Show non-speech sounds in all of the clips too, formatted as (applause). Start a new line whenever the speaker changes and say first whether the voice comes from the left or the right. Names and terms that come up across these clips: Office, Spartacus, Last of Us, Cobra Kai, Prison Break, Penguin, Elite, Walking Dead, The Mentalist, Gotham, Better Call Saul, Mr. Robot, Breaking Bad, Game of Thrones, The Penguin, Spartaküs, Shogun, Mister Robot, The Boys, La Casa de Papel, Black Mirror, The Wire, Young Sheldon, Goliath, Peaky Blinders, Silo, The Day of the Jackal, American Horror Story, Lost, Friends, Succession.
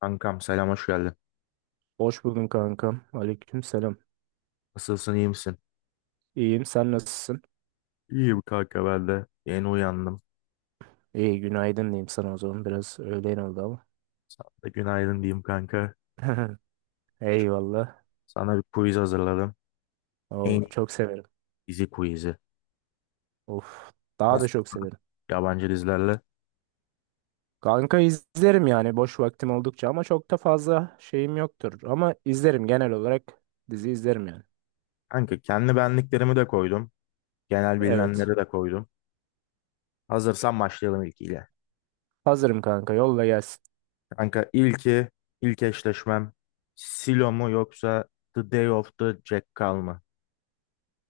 left: Kankam selam, hoş geldin.
right: Hoş buldum kankam. Aleyküm selam.
left: Nasılsın, iyi misin?
right: İyiyim. Sen nasılsın?
left: İyiyim kanka, ben de. Yeni uyandım.
right: İyi günaydın diyeyim sana o zaman. Biraz öğlen oldu ama.
left: Sana da günaydın diyeyim kanka.
right: (laughs)
left: Şimdi
right: Eyvallah.
left: sana bir quiz hazırladım. En
right: Oo,
left: iyi
right: çok severim.
left: dizi quizi.
right: Of. Daha da
left: Nasıl?
right: çok severim.
left: Yabancı dizilerle.
right: Kanka izlerim yani boş vaktim oldukça ama çok da fazla şeyim yoktur. Ama izlerim genel olarak dizi izlerim yani.
left: Kanka kendi benliklerimi de koydum. Genel
right: Evet.
left: bilinenleri de koydum. Hazırsan başlayalım ilkiyle.
right: Hazırım kanka yolla gelsin.
left: Kanka ilki, ilk eşleşmem Silo mu yoksa The Day of the Jackal mı?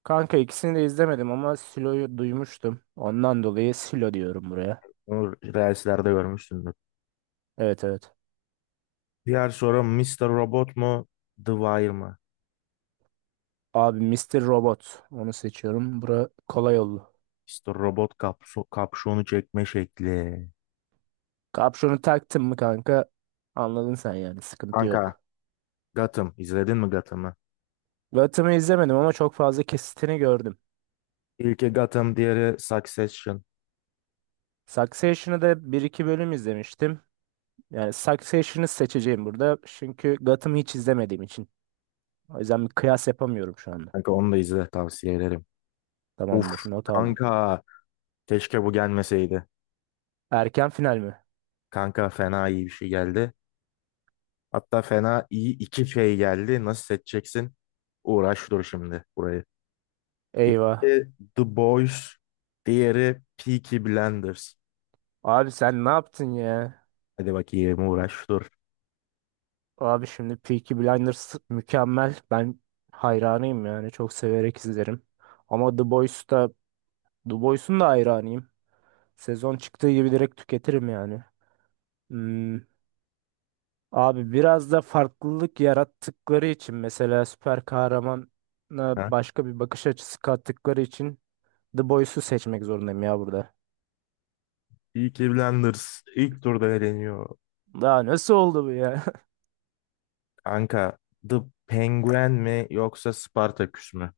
right: Kanka ikisini de izlemedim ama Silo'yu duymuştum. Ondan dolayı Silo diyorum buraya.
left: Bunu Reels'lerde görmüşsündür.
right: Evet, evet.
left: Diğer soru Mr. Robot mu The Wire mı?
right: Abi Mister Robot onu seçiyorum. Bura kolay oldu.
left: İşte robot kapşonu çekme şekli.
right: Kapşonu taktın mı kanka? Anladın sen yani sıkıntı
left: Kanka
right: yok.
left: Gotham izledin mi Gotham'ı?
right: Gotham'ı izlemedim ama çok fazla kesitini gördüm.
left: İlki Gotham, diğeri Succession.
right: Succession'ı da bir iki bölüm izlemiştim. Yani Succession'ı seçeceğim burada, çünkü Gotham'ı hiç izlemediğim için. O yüzden bir kıyas yapamıyorum şu anda.
left: Kanka onu da izle, tavsiye ederim. Uf
right: Tamamdır, not aldım.
left: kanka, keşke bu gelmeseydi.
right: Erken final mi?
left: Kanka fena iyi bir şey geldi. Hatta fena iyi iki şey geldi. Nasıl seçeceksin? Uğraş dur şimdi burayı.
right: Eyvah.
left: İlki The Boys, diğeri Peaky Blinders.
right: Abi sen ne yaptın ya?
left: Hadi bakayım, uğraş dur.
right: Abi şimdi Peaky Blinders mükemmel. Ben hayranıyım yani çok severek izlerim. Ama The Boys'un da hayranıyım. Sezon çıktığı gibi direkt tüketirim yani. Hmm, Abi biraz da farklılık yarattıkları için, mesela süper kahramana
left: Ha?
right: başka bir bakış açısı kattıkları için The Boys'u seçmek zorundayım ya burada.
left: Peaky Blinders ilk turda eleniyor.
right: Daha nasıl oldu bu ya?
left: Anka, The Penguin mi yoksa Spartaküs mü?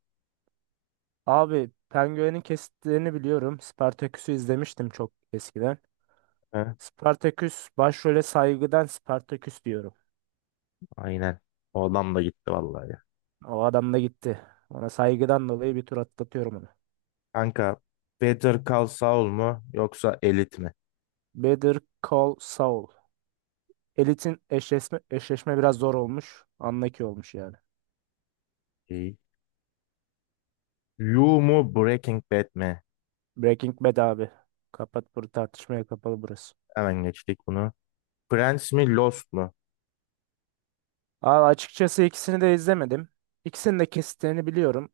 right: (laughs) Abi Penguin'in kesitlerini biliyorum. Spartaküs'ü izlemiştim çok eskiden.
left: He?
right: Spartaküs, başrole saygıdan Spartaküs diyorum.
left: Aynen. O adam da gitti vallahi ya.
right: O adam da gitti. Ona saygıdan dolayı bir tur atlatıyorum onu.
left: Anka, Better Call Saul mu yoksa Elite mi?
right: Better Call Saul. Elit'in eşleşme biraz zor olmuş. Anlaki olmuş yani.
left: İyi. You mu Breaking Bad mi?
right: Breaking Bad abi. Kapat bunu, tartışmaya kapalı burası.
left: Hemen geçtik bunu. Friends mi Lost mu?
right: Abi açıkçası ikisini de izlemedim. İkisinin de kesitlerini biliyorum.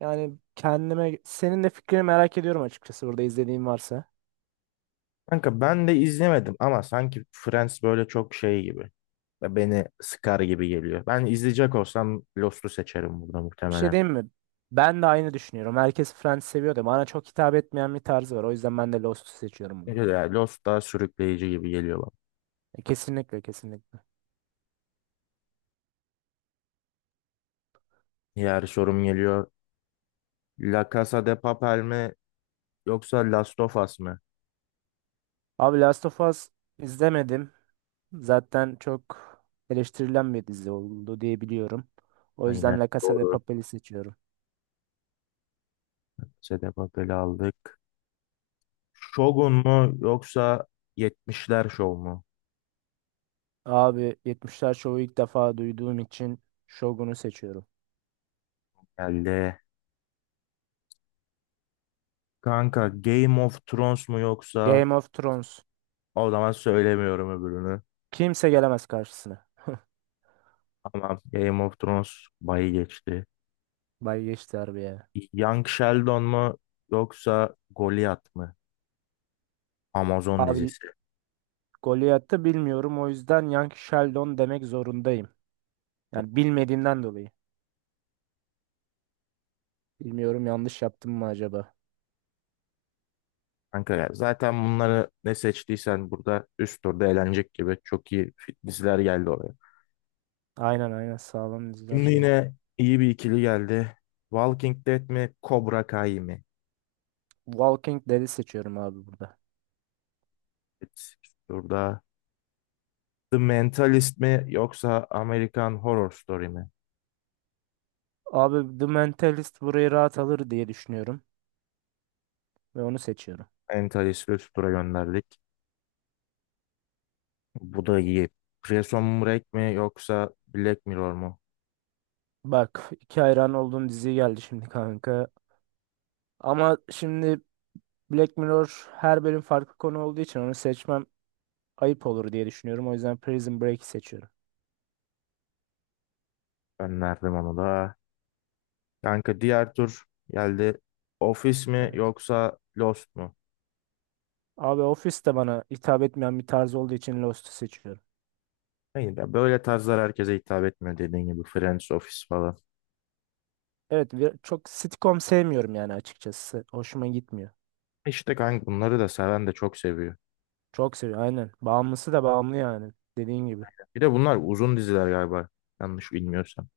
right: Yani kendime senin de fikrini merak ediyorum açıkçası burada izlediğin varsa.
left: Kanka ben de izlemedim ama sanki Friends böyle çok şey gibi. Ve beni sıkar gibi geliyor. Ben izleyecek olsam Lost'u seçerim burada
right: Bir şey
left: muhtemelen.
right: diyeyim mi? Ben de aynı düşünüyorum. Herkes Friends seviyor da bana çok hitap etmeyen bir tarzı var. O yüzden ben de Lost'u seçiyorum bunu.
left: Çünkü ya Lost daha sürükleyici gibi geliyor bana.
right: E, kesinlikle kesinlikle.
left: Diğer sorum geliyor. La Casa de Papel mi yoksa Last of Us mı?
right: Abi Last of Us izlemedim. Zaten çok eleştirilen bir dizi oldu diye biliyorum. O
left: Aynen,
right: yüzden La Casa de
left: doğru.
right: Papel'i seçiyorum.
left: Casa de Papel'i aldık. Shogun mu yoksa 70'ler Show mu?
right: Abi 70'ler şovu ilk defa duyduğum için Shogun'u seçiyorum.
left: Geldi. Kanka Game of Thrones mu yoksa,
right: Game of Thrones.
left: o zaman söylemiyorum öbürünü.
right: Kimse gelemez karşısına.
left: Tamam, Game of Thrones bayı geçti.
right: Bay geçti harbiye.
left: Young Sheldon mu yoksa Goliath mı? Amazon
right: Abi
left: dizisi.
right: Goliath'ı bilmiyorum, o yüzden Young Sheldon demek zorundayım. Yani bilmediğimden dolayı. Bilmiyorum, yanlış yaptım mı acaba?
left: Kanka ya zaten bunları ne seçtiysen burada üst turda eğlenecek gibi çok iyi diziler geldi oraya.
right: Aynen, aynen, sağlam diziler
left: Şimdi
right: şey.
left: yine iyi bir ikili geldi. Walking Dead mi, Cobra Kai mi?
right: Walking Dead'i seçiyorum abi burada.
left: Evet. Burada The Mentalist mi yoksa American Horror Story mi?
right: Abi The Mentalist burayı rahat alır diye düşünüyorum. Ve onu seçiyorum.
left: Mentalist'i üst tura gönderdik. Bu da iyi. Prison Break mi yoksa Black Mirror mu?
right: Bak, iki hayran olduğum dizi geldi şimdi kanka. Ama şimdi Black Mirror her bölüm farklı konu olduğu için onu seçmem ayıp olur diye düşünüyorum. O yüzden Prison Break'i seçiyorum.
left: Gönderdim onu da. Kanka diğer tur geldi. Office mi
right: Evet.
left: yoksa Lost mu?
right: Abi Office de bana hitap etmeyen bir tarz olduğu için Lost'u seçiyorum.
left: Hayır, ya böyle tarzlar herkese hitap etmiyor dediğin gibi. Friends, Office falan.
right: Evet, çok sitcom sevmiyorum yani açıkçası. Hoşuma gitmiyor.
left: İşte kanka bunları da seven de çok seviyor.
right: Çok seviyorum aynen. Bağımlısı da bağımlı yani dediğin gibi.
left: Bir de bunlar uzun diziler galiba. Yanlış bilmiyorsam.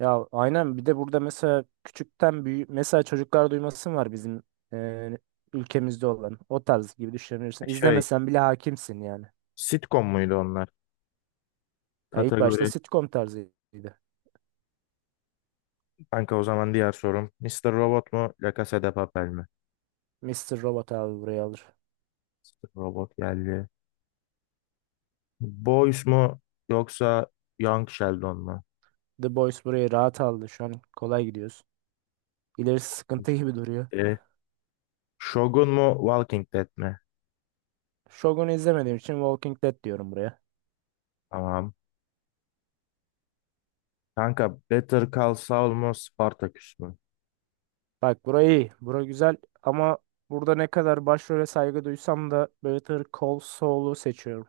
right: Ya aynen, bir de burada mesela küçükten büyü, mesela çocuklar duymasın, var bizim e, ülkemizde olan o tarz gibi düşünebilirsin.
left: Şey,
right: İzlemesen bile hakimsin yani.
left: sitcom muydu onlar?
right: Ya ilk başta
left: Kategori.
right: sitcom tarzıydı.
left: Kanka o zaman diğer sorum. Mister Robot mu? La Casa de Papel mi?
right: Mister Robot abi buraya alır.
left: Mr. Robot geldi. Boys mu? Yoksa Young Sheldon mu?
right: The Boys burayı rahat aldı. Şu an kolay gidiyoruz. İlerisi sıkıntı gibi duruyor.
left: İşte, Shogun mu? Walking Dead mi?
right: Shogun'u izlemediğim için Walking Dead diyorum buraya.
left: Tamam. Kanka Better Call Saul mu? Spartacus mu?
right: Bak burayı, iyi. Bura güzel ama burada ne kadar başrole saygı duysam da Better Call Saul'u seçiyorum.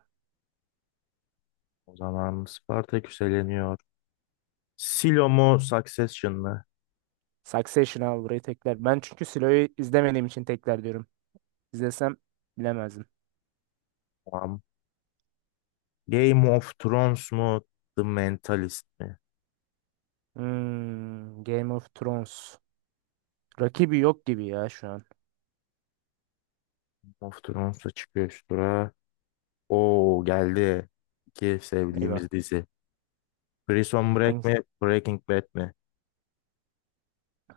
left: O zaman Spartacus eleniyor. Silo mu? Succession mı?
right: Succession abi burayı tekrar. Ben çünkü Silo'yu izlemediğim için tekrar diyorum. İzlesem bilemezdim.
left: Tamam. Game of Thrones mu? The Mentalist mi?
right: Game of Thrones. Rakibi yok gibi ya şu an.
left: Of Thrones'a çıkıyor üst tura. Oo, geldi. İki
right: Eyvah.
left: sevdiğimiz dizi. Prison Break
right: Hangisi?
left: mi? Breaking Bad mi?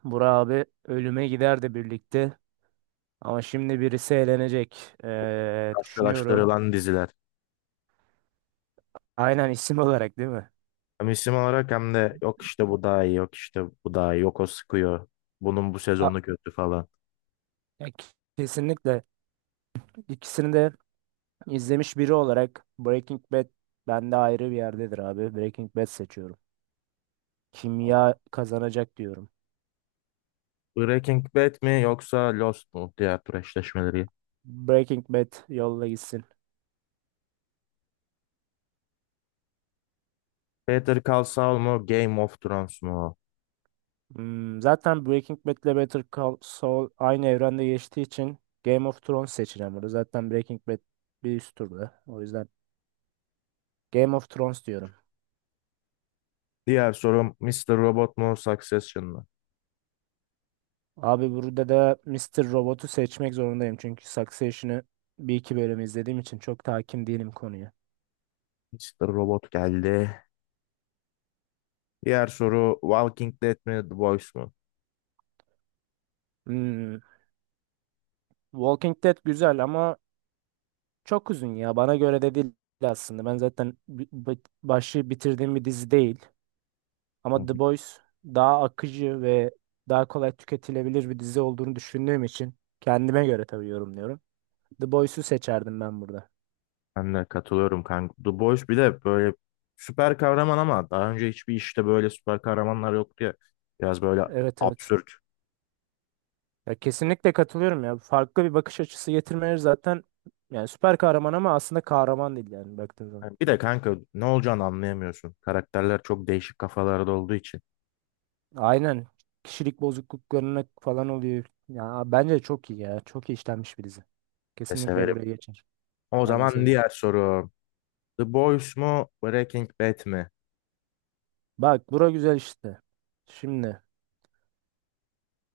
right: Burak abi ölüme giderdi birlikte. Ama şimdi birisi eğlenecek. Düşünüyorum.
left: Karşılaştırılan diziler.
right: Aynen isim olarak değil mi?
left: Hem isim olarak hem de yok işte bu daha iyi, yok işte bu daha iyi, yok o sıkıyor. Bunun bu
right: A-
left: sezonu kötü falan.
right: Ya kesinlikle. İkisini de izlemiş biri olarak Breaking Bad bende ayrı bir yerdedir abi. Breaking Bad seçiyorum. Kimya kazanacak diyorum.
left: Breaking Bad mi yoksa Lost mu? Diğer tur eşleşmeleri.
right: Breaking Bad yolla gitsin.
left: Better Call Saul mu? Game of Thrones mu?
right: Zaten Breaking Bad ile Better Call Saul aynı evrende geçtiği için Game of Thrones seçeceğim burada. Zaten Breaking Bad bir üst turda. O yüzden Game of Thrones diyorum.
left: Diğer sorum Mr. Robot mu? Succession mu?
right: Abi burada da Mister Robot'u seçmek zorundayım. Çünkü Succession'ı bir iki bölüm izlediğim için çok hakim değilim konuya.
left: Mr. Robot geldi. Diğer soru Walking Dead mi? The Boys
right: Hmm, Walking Dead güzel ama çok uzun ya. Bana göre de değil aslında. Ben zaten başı bitirdiğim bir dizi değil. Ama
left: mu?
right: The Boys daha akıcı ve daha kolay tüketilebilir bir dizi olduğunu düşündüğüm için, kendime göre tabii yorumluyorum, The Boys'u seçerdim ben burada.
left: Ben de katılıyorum kanka. The Boys bir de böyle süper kahraman ama daha önce hiçbir işte böyle süper kahramanlar yoktu ya. Biraz böyle
right: Evet, evet.
left: absürt.
right: Ya kesinlikle katılıyorum ya. Farklı bir bakış açısı getirmeleri zaten yani, süper kahraman ama aslında kahraman değil yani baktığın zaman.
left: Yani bir de kanka ne olacağını anlayamıyorsun. Karakterler çok değişik kafalarda olduğu için
right: Aynen. Kişilik bozukluklarına falan oluyor. Ya bence çok iyi ya. Çok iyi işlenmiş bir dizi.
left: de
right: Kesinlikle
left: severim.
right: buraya geçer.
left: O
right: Ben de
left: zaman
right: severim.
left: diğer soru. The Boys mu Breaking Bad mi?
right: Bak bura güzel işte. Şimdi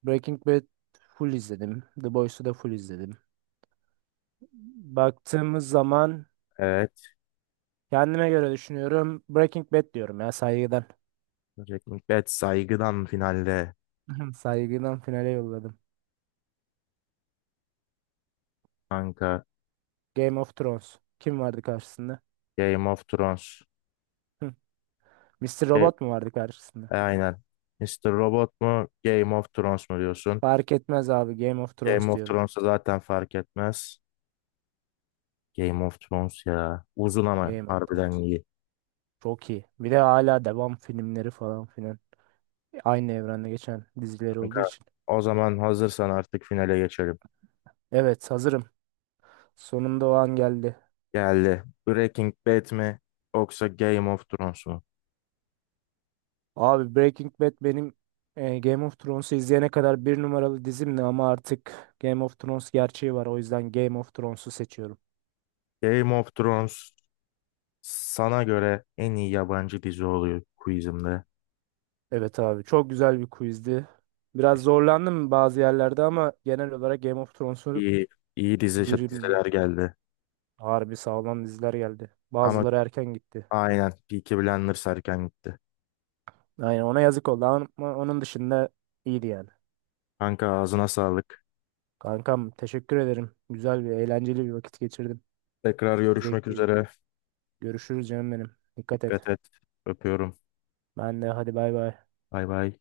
right: Breaking Bad full izledim. The Boys'u da full izledim. Baktığımız zaman
left: Evet.
right: kendime göre düşünüyorum. Breaking Bad diyorum ya, saygıdan.
left: Breaking Bad saygıdan finalde
right: (laughs) Saygıdan finale yolladım.
left: kanka.
right: Game of Thrones. Kim vardı karşısında?
left: Game of Thrones.
right: Hı. Mr.
left: E,
right: Robot mu vardı karşısında?
left: aynen. Mr. Robot mu Game of Thrones mu diyorsun?
right: Fark etmez abi. Game of
left: Game
right: Thrones
left: of
right: diyorum.
left: Thrones'a zaten fark etmez. Game of Thrones ya. Uzun ama
right: Game of
left: harbiden
right: Thrones.
left: iyi.
right: Çok iyi. Bir de hala devam filmleri falan filan. Aynı evrende geçen dizileri olduğu
left: Kanka,
right: için.
left: o zaman hazırsan artık finale geçelim.
right: Evet, hazırım. Sonunda o an geldi.
left: Geldi. Breaking Bad mi yoksa Game of Thrones mu?
right: Abi Breaking Bad benim Game of Thrones'u izleyene kadar bir numaralı dizimdi, ama artık Game of Thrones gerçeği var. O yüzden Game of Thrones'u seçiyorum.
left: Game of Thrones sana göre en iyi yabancı dizi oluyor quizimde.
right: Evet abi, çok güzel bir quizdi. Biraz zorlandım bazı yerlerde ama genel olarak Game of Thrones'u
left: İyi, iyi dizi,
right: birimdi.
left: diziler geldi.
right: Harbi sağlam diziler geldi.
left: Ama
right: Bazıları erken gitti.
left: aynen Peaky Blinders erken gitti.
right: Aynen, ona yazık oldu ama onun dışında iyiydi yani.
left: Kanka ağzına sağlık.
right: Kankam teşekkür ederim. Güzel bir, eğlenceli bir vakit geçirdim.
left: Tekrar görüşmek
right: Zevkliydi.
left: üzere.
right: Görüşürüz canım benim. Dikkat
left: Dikkat
right: et.
left: et. Öpüyorum.
right: Ben de, hadi bay bay.
left: Bay bay.